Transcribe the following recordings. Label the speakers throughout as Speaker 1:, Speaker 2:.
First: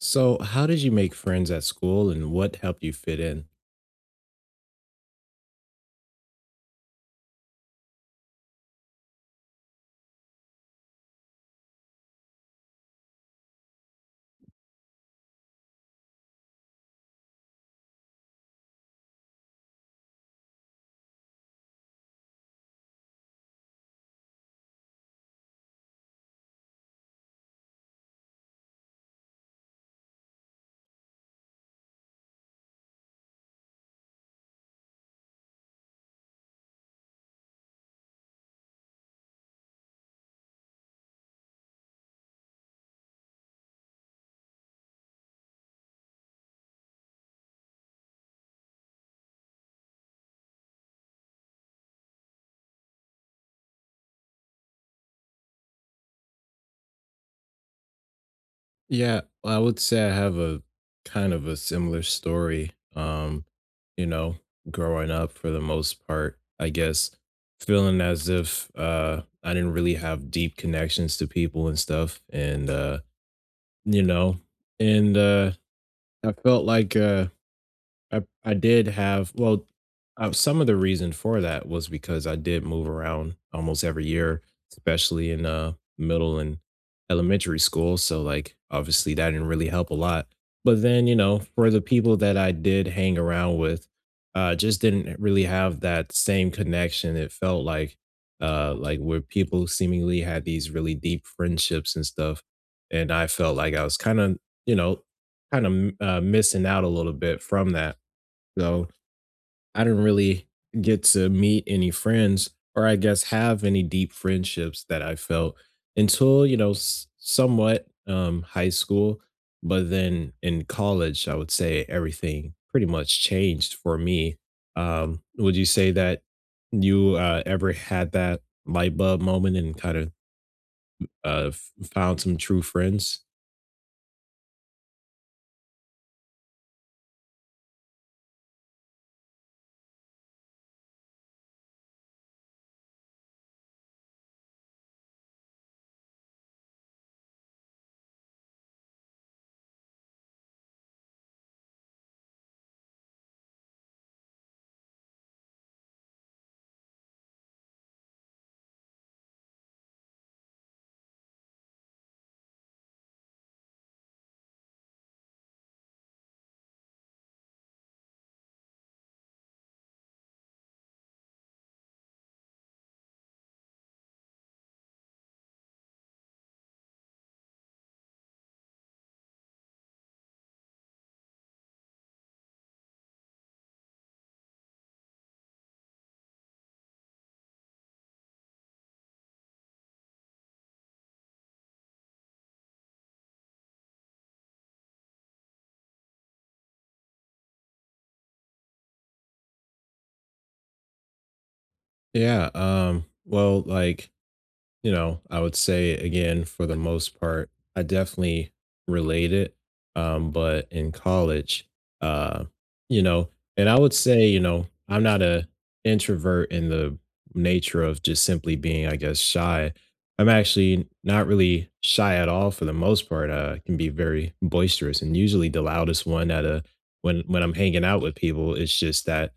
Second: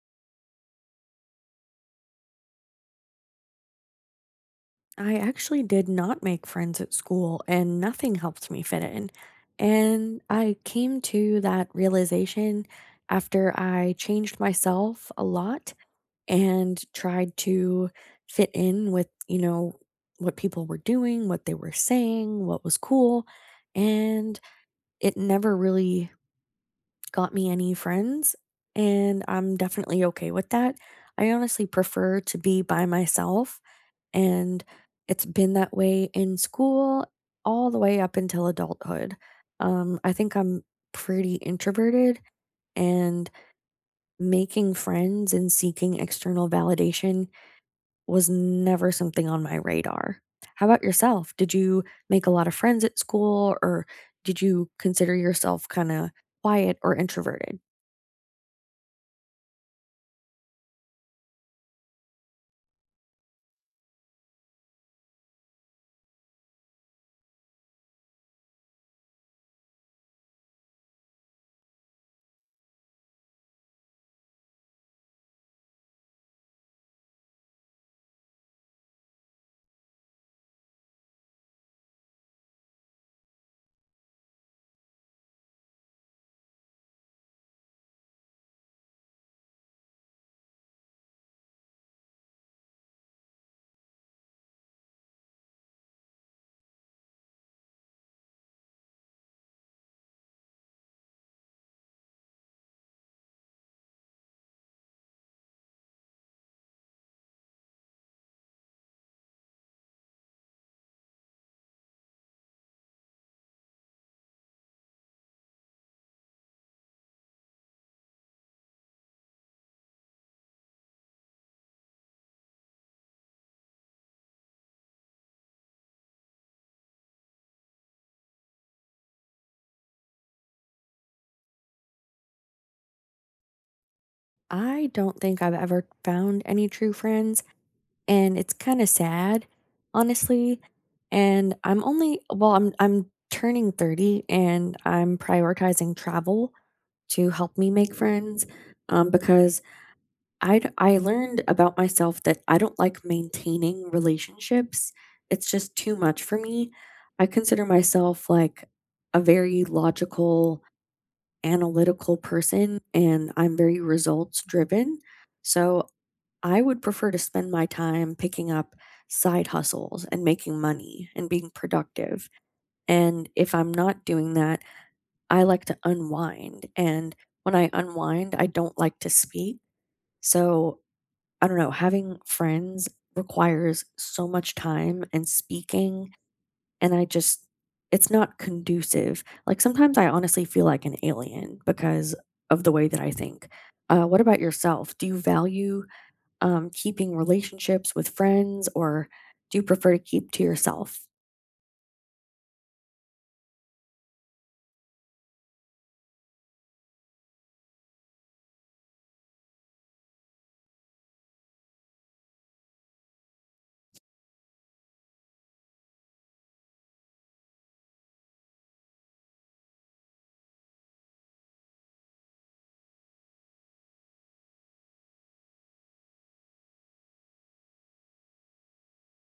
Speaker 1: So, how did you make friends at school and what helped you fit in?
Speaker 2: I actually did not make friends at school and nothing helped me fit in. And I came to that realization after I changed myself a lot and tried to fit in with what people were doing, what they were saying, what was cool. And it never really got me any friends. And I'm definitely okay with that. I honestly prefer to be by myself and it's been that way in school all the way up until adulthood. I think I'm pretty introverted, and making friends and seeking external validation was never something on my radar. How about yourself? Did you make a lot of friends at school, or did you consider yourself kind of quiet or introverted?
Speaker 1: Yeah, I would say I have a kind of a similar story. You know, growing up for the most part, I guess feeling as if I didn't really have deep connections to people and stuff you know, and I felt like I did have some of the reason for that was because I did move around almost every year, especially in middle and elementary school. So like obviously that didn't really help a lot. But then, you know, for the people that I did hang around with, just didn't really have that same connection. It felt like where people seemingly had these really deep friendships and stuff. And I felt like I was you know, kind of missing out a little bit from that, so I didn't really get to meet any friends, or I guess have any deep friendships that I felt until, you know, somewhat high school. But then in college, I would say everything pretty much changed for me. Would you say that you ever had that light bulb moment and kind of found some true friends?
Speaker 2: I don't think I've ever found any true friends. And it's kinda sad, honestly, and I'm turning 30, and I'm prioritizing travel to help me make friends, because I learned about myself that I don't like maintaining relationships. It's just too much for me. I consider myself, like, a very logical, analytical person, and I'm very results driven, so I would prefer to spend my time picking up side hustles and making money and being productive. And if I'm not doing that, I like to unwind. And when I unwind, I don't like to speak. So I don't know, having friends requires so much time and speaking. And I just, it's not conducive. Like sometimes I honestly feel like an alien because of the way that I think. What about yourself? Do you value keeping relationships with friends, or do you prefer to keep to yourself?
Speaker 1: Yeah. I would say again, for the most part, I definitely relate it. But in college, uh, you know, and I would say, you know, I'm not a introvert in the nature of just simply being, I guess, shy. I'm actually not really shy at all for the most part. I can be very boisterous and usually the loudest one at a when I'm hanging out with people. It's just that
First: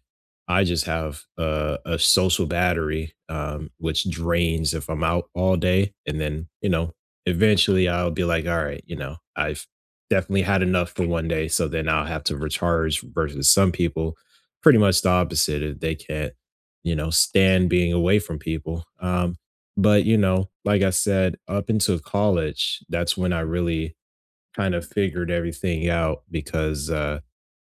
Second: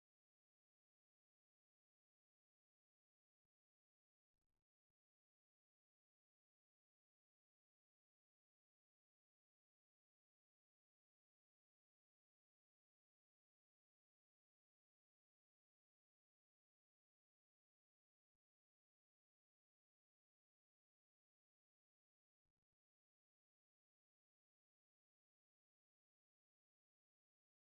Speaker 1: I just have a social battery, which drains if I'm out all day. And then, you know, eventually I'll be like, all right, you know, I've definitely had enough for one day. So then I'll have to recharge versus some people, pretty much the opposite. If they can't, you know, stand being away from people. But, you know, like I said, up until college, that's when I really kind of figured everything out because,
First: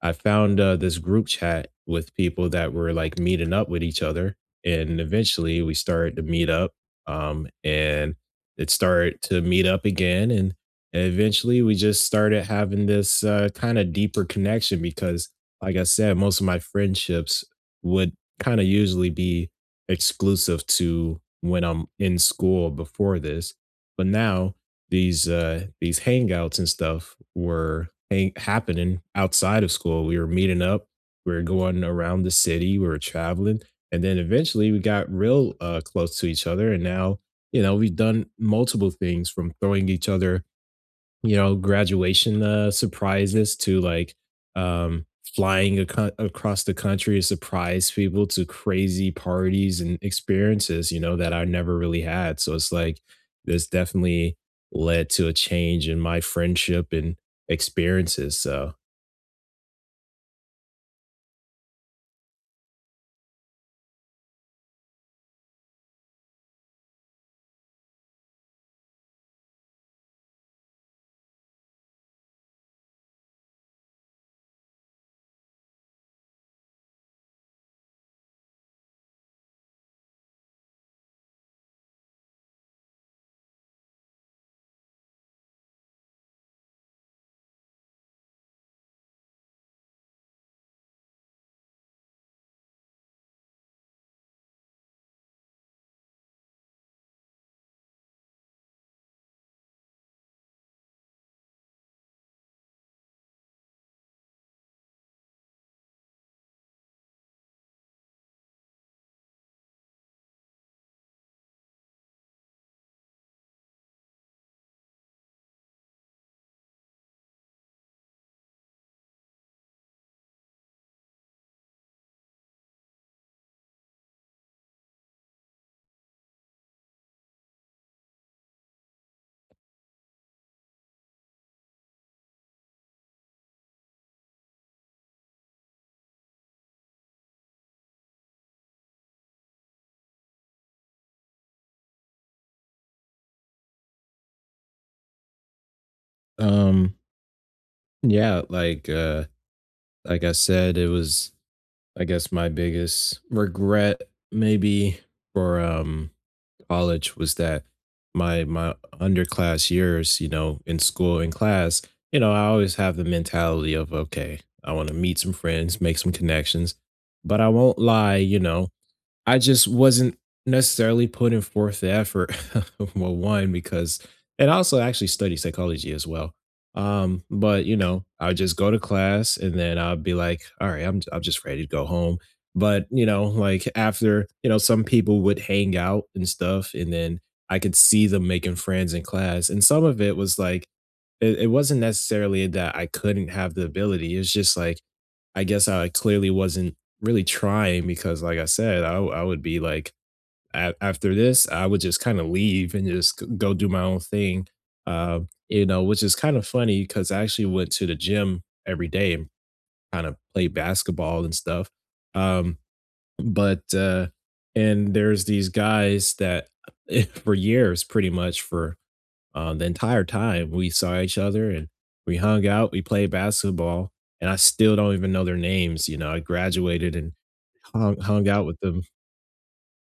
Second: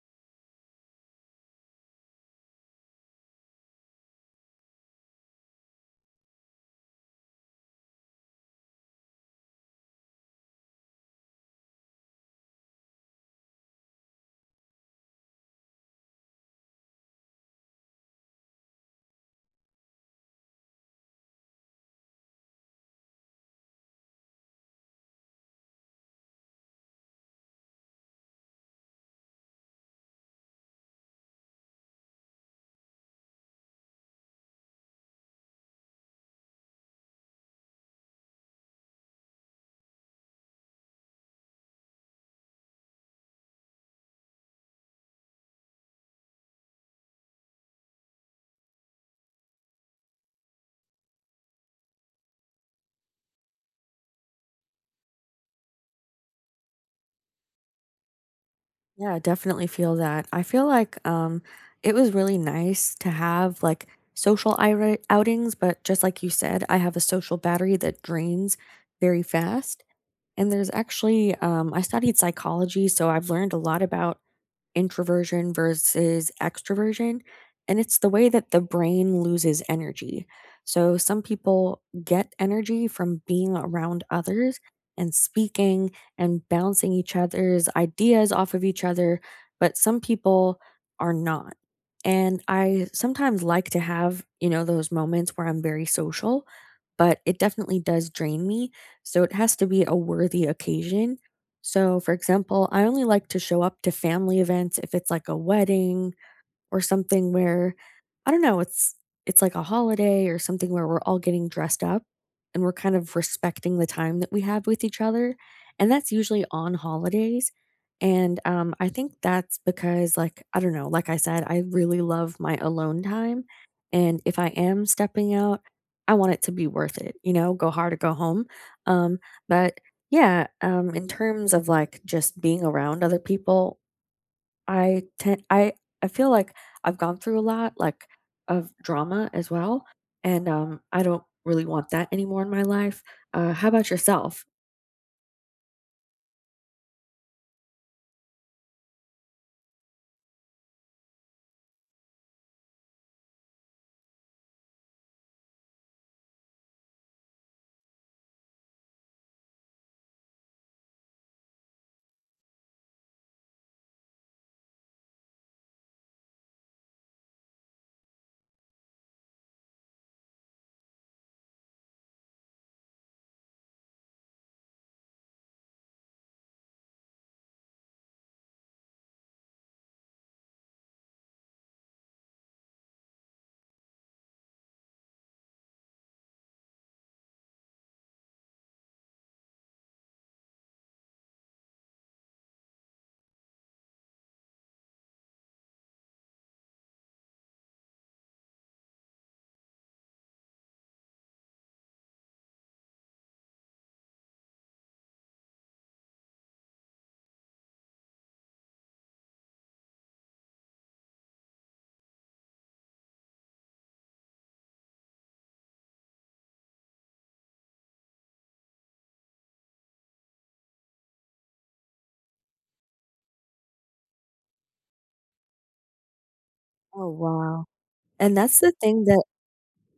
Speaker 1: I found this group chat with people that were like meeting up with each other, and eventually we started to meet up. And it started to meet up again, and eventually we just started having this kind of deeper connection because, like I said, most of my friendships would kind of usually be exclusive to when I'm in school before this, but now these hangouts and stuff were happening outside of school. We were meeting up, we were going around the city, we were traveling, and then eventually we got real close to each other. And now, you know, we've done multiple things, from throwing each other, you know, graduation, surprises, to, like, um, flying aco across the country to surprise people, to crazy parties and experiences, you know, that I never really had. So it's like, this definitely led to a change in my friendship and experiences. So,
Speaker 2: Yeah, I definitely feel that. I feel like it was really nice to have like social outings, but just like you said, I have a social battery that drains very fast. And there's actually, I studied psychology, so I've learned a lot about introversion versus extroversion, and it's the way that the brain loses energy. So, some people get energy from being around others and speaking and bouncing each other's ideas off of each other, but some people are not. And I sometimes like to have those moments where I'm very social, but it definitely does drain me. So, it has to be a worthy occasion so, for example, I only like to show up to family events if it's like a wedding or something where I don't know, it's like a holiday or something where we're all getting dressed up and we're kind of respecting the time that we have with each other, and that's usually on holidays. And I think that's because, like, I don't know, like I said, I really love my alone time. And if I am stepping out, I want it to be worth it, go hard or go home. Um, but yeah, in terms of like just being around other people I tend I I feel like I've gone through a lot, like, of drama as well, and, I don't really want that anymore in my life. How about yourself?
Speaker 1: um, yeah, like I said, it was, I guess, my biggest regret maybe for, college was that my underclass years, you know, in school in class, you know, I always have the mentality of okay, I want to meet some friends, make some connections, but I won't lie, you know, I just wasn't necessarily putting forth the effort. Well, one, because and I also actually study psychology as well. But you know, I would just go to class and then I would be like, all right, I'm just ready to go home. But you know, like after, you know, some people would hang out and stuff, and then I could see them making friends in class. And some of it was like it wasn't necessarily that I couldn't have the ability. It's just like I guess I clearly wasn't really trying because, like I said, I would be like, after this, I would just kind of leave and just go do my own thing. uh, you know, which is kind of funny because I actually went to the gym every day and kind of played basketball and stuff. Um, but, uh, and there's these guys that for years, pretty much for the entire time, we saw each other and we hung out, we played basketball, and I still don't even know their names. You know, I graduated
Speaker 2: Oh,
Speaker 1: and
Speaker 2: wow.
Speaker 1: hung
Speaker 2: And
Speaker 1: out with
Speaker 2: that's the
Speaker 1: them.
Speaker 2: thing that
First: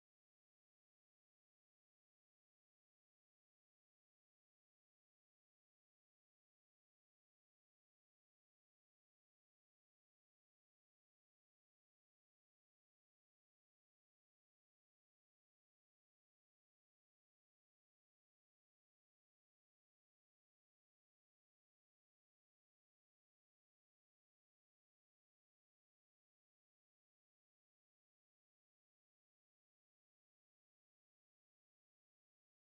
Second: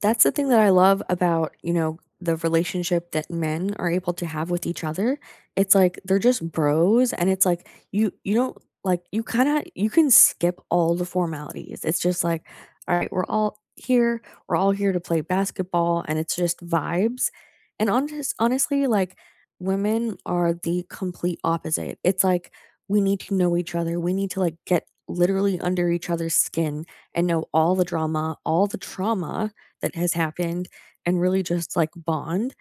Speaker 2: That's the thing that I love about the relationship that men are able to have with each other. It's like they're just bros and it's like you don't, like, you can skip all the formalities. It's just like, all right, we're all here to play basketball and it's just vibes. And honestly, like women are the complete opposite. It's like we need to know each other. We need to like get literally under each other's skin and know all the drama, all the trauma that has happened and really just like bond.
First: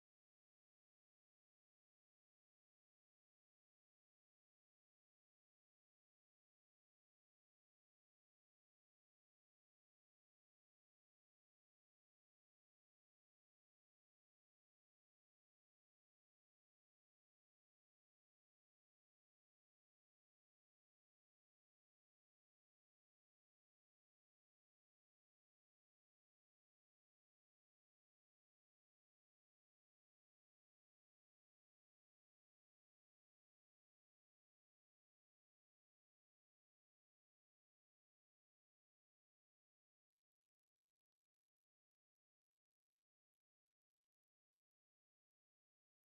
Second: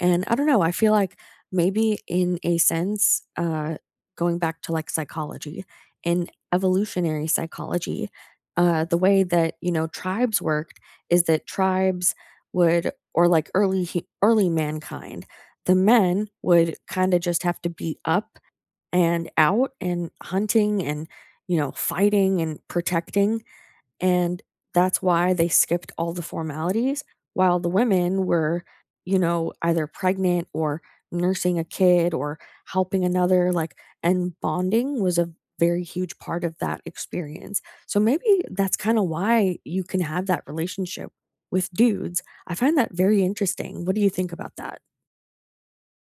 Speaker 2: And I don't know, I feel like maybe in a sense, going back to like psychology, in evolutionary psychology, the way that tribes worked is that tribes would, or like early, early mankind, the men would kind of just have to be up and out and hunting and fighting and protecting and that's why they skipped all the formalities while the women were, either pregnant or nursing a kid or helping another and bonding was a very huge part of that experience. So maybe that's kind of why you can have that relationship with dudes. I find that very interesting. What do you think about that?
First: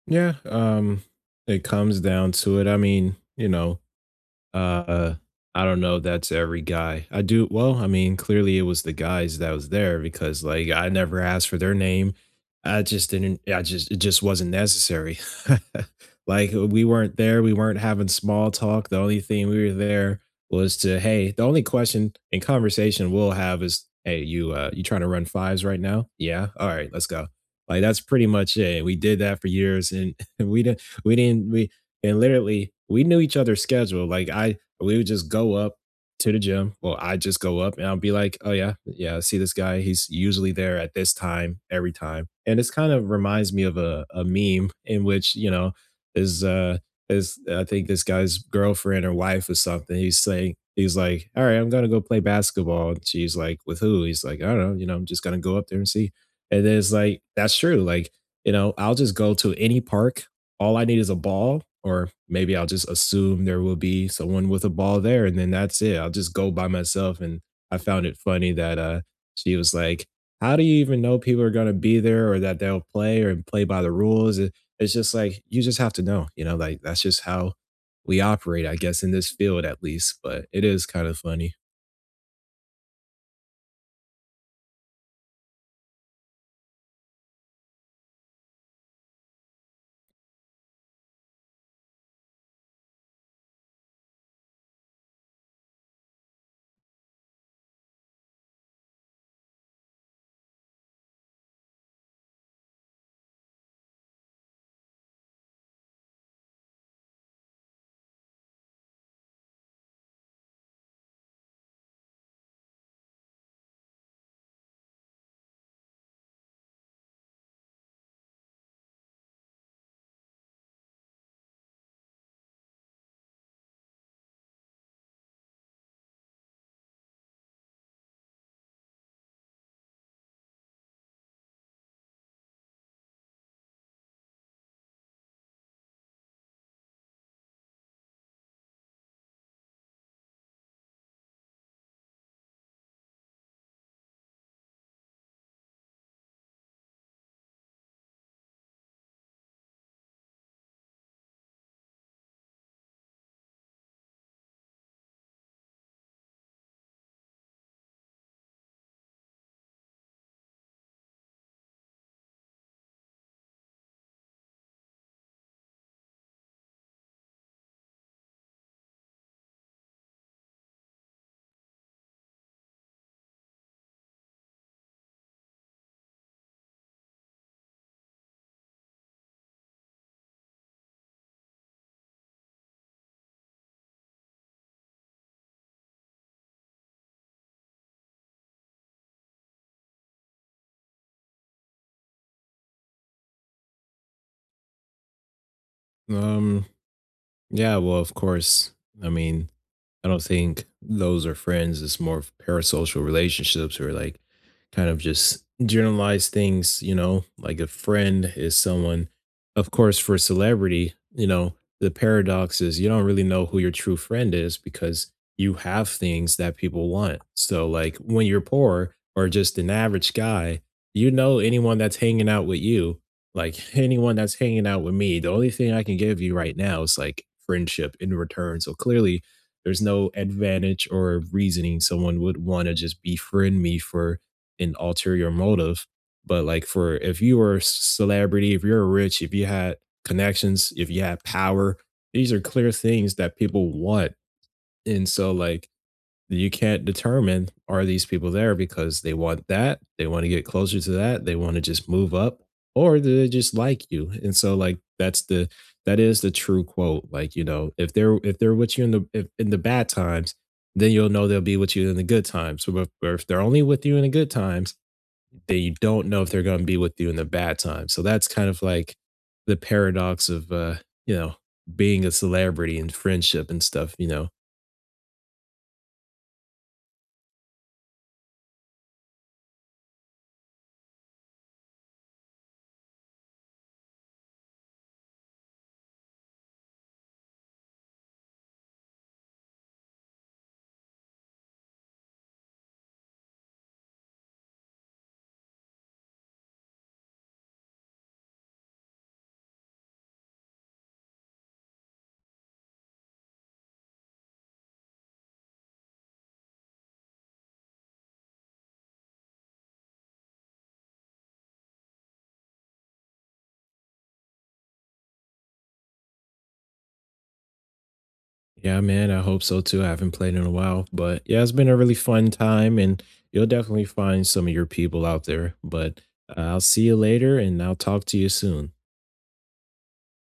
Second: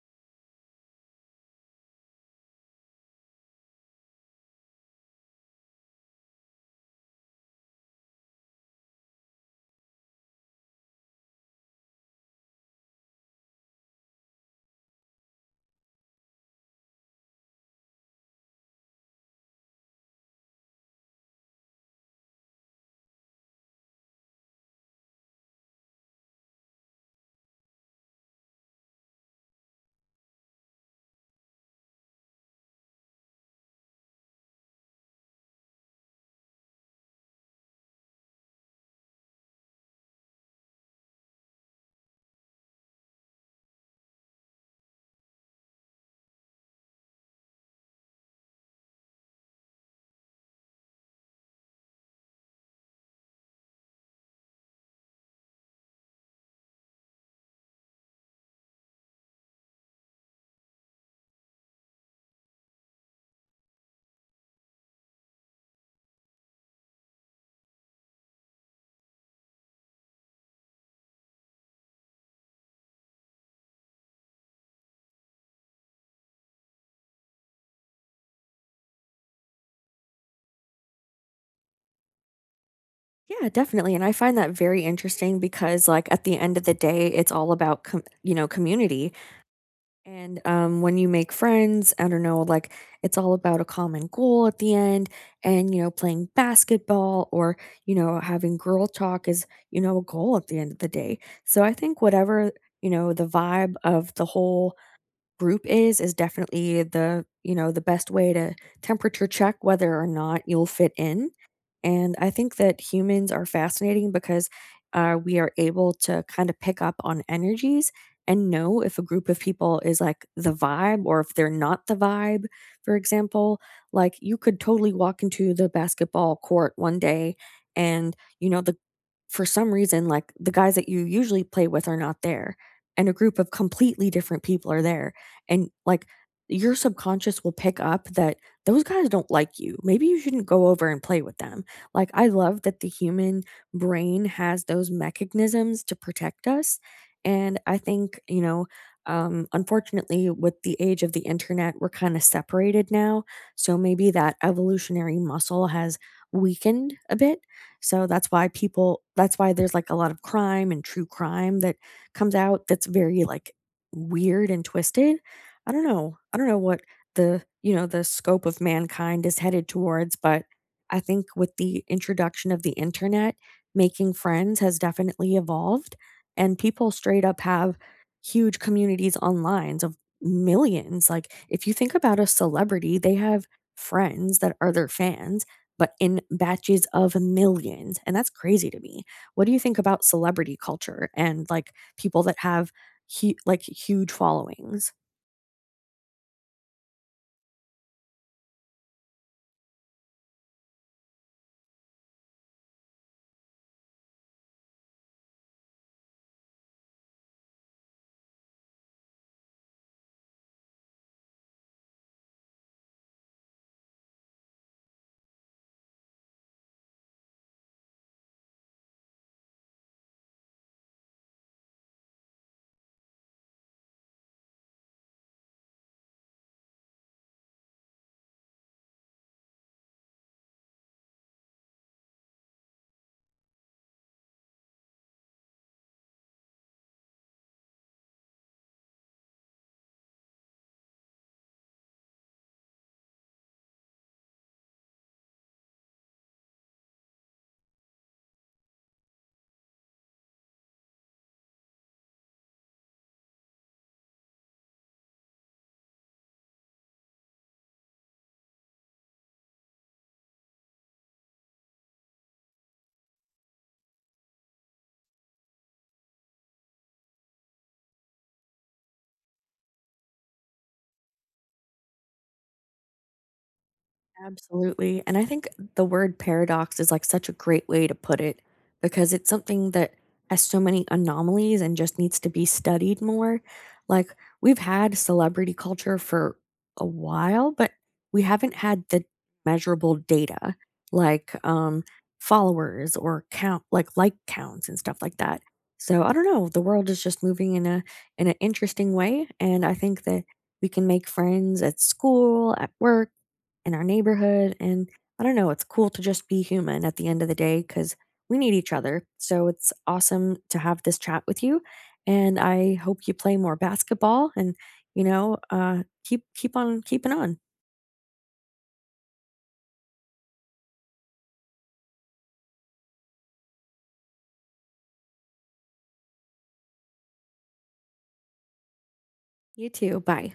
Speaker 1: Yeah, it comes down to it. I mean, you know, Uh, I don't know, that's every guy. I do well, I mean, clearly it was the guys that was there because like I never asked for their name. I just didn't I just it just wasn't necessary. Like we weren't there, we weren't having small talk. The only thing we were there was to, hey, the only question and conversation we'll have is, hey, you you trying to run fives right now? Yeah. All right, let's go. Like that's pretty much it. We did that for years, and we didn't we didn't we and literally, we knew each other's schedule. We would just go up to the gym. Well, I just go up and I'll be like, "Oh yeah, yeah, I see this guy. He's usually there at this time every time." And this kind of reminds me of a meme in which, you know, is uh is I think this guy's girlfriend or wife or something. He's saying, he's like, "All right, I'm gonna go play basketball." And she's like, "With who?" He's like, "I don't know. You know, I'm just gonna go up there and see." And then it's like, that's true. Like, you know, I'll just go to any park. All I need is a ball, or maybe I'll just assume there will be someone with a ball there, and then that's it. I'll just go by myself. And I found it funny that, she was like, "How do you even know people are going to be there, or that they'll play, or play by the rules?" It- it's just like you just have to know, you know, like that's just how we operate, I guess, in this field at least. But it is kind of funny.
Speaker 2: Yeah, definitely, and I find that very interesting because, like, at the end of the day, it's all about community, and, when you make friends, I don't know, like, it's all about a common goal at the end, and playing basketball or having girl talk is a goal at the end of the day, so I think whatever the vibe of the whole group is definitely the you know the best way to temperature check whether or not you'll fit in, and I think that humans are fascinating because we are able to kind of pick up on energies and know if a group of people is like the vibe or if they're not the vibe. For example, like you could totally walk into the basketball court one day and you know the for some reason like the guys that you usually play with are not there and a group of completely different people are there, and like your subconscious will pick up that those guys don't like you. Maybe you shouldn't go over and play with them. Like I love that the human brain has those mechanisms to protect us, and I think, unfortunately with the age of the internet we're kind of separated now, so maybe that evolutionary muscle has weakened a bit. So that's why there's like a lot of crime and true crime that comes out that's very like weird and twisted. I don't know. I don't know what the scope of mankind is headed towards, but I think with the introduction of the internet, making friends has definitely evolved and people straight up have huge communities online of millions. Like if you think about a celebrity, they have friends that are their fans, but in batches of millions. And that's crazy to me. What do you think about celebrity culture and like people that have huge followings?
Speaker 1: Um, yeah. Well, of course. I mean, I don't think those are friends. It's more of parasocial relationships, or like kind of just generalized things. You know, like a friend is someone, of course, for a celebrity, you know, the paradox is you don't really know who your true friend is because you have things that people want. So, like when you're poor or just an average guy, you know, anyone that's hanging out with you, like anyone that's hanging out with me, the only thing I can give you right now is like friendship in return. So, clearly, there's no advantage or reasoning someone would want to just befriend me for an ulterior motive. But like for if you were a celebrity, if you're rich, if you had connections, if you had power, these are clear things that people want. And so like you can't determine, are these people there because they want that, they want to get closer to that, they want to just move up, or do they just like you? And so, like that's the that is the true quote. Like, you know, if they're with you in the if, in the bad times, then you'll know they'll be with you in the good times. So if, or if they're only with you in the good times, then you don't know if they're going to be with you in the bad times. So that's kind of like the paradox of, you know, being a celebrity and friendship and stuff. You know,
Speaker 2: Absolutely, and I think the word paradox is, like, such a great way to put it because it's something that has so many anomalies and just needs to be studied more. Like, we've had celebrity culture for a while, but we haven't had the measurable data like, um, followers or like counts and stuff like that. So, I don't know, the world is just moving in an interesting way, and I think that we can make friends at school, at work, in our neighborhood. And I don't know, it's cool to just be human at the end of the day because we need each other. So it's awesome to have this chat with you. And I hope you play more basketball and keep on keeping on.
Speaker 1: yeah, man, I hope so too. I haven't played in a while, but yeah, it's been a really fun time, and you'll definitely find some of your people out there. But I'll see you later, and I'll talk to you soon.
Speaker 2: You too. Bye.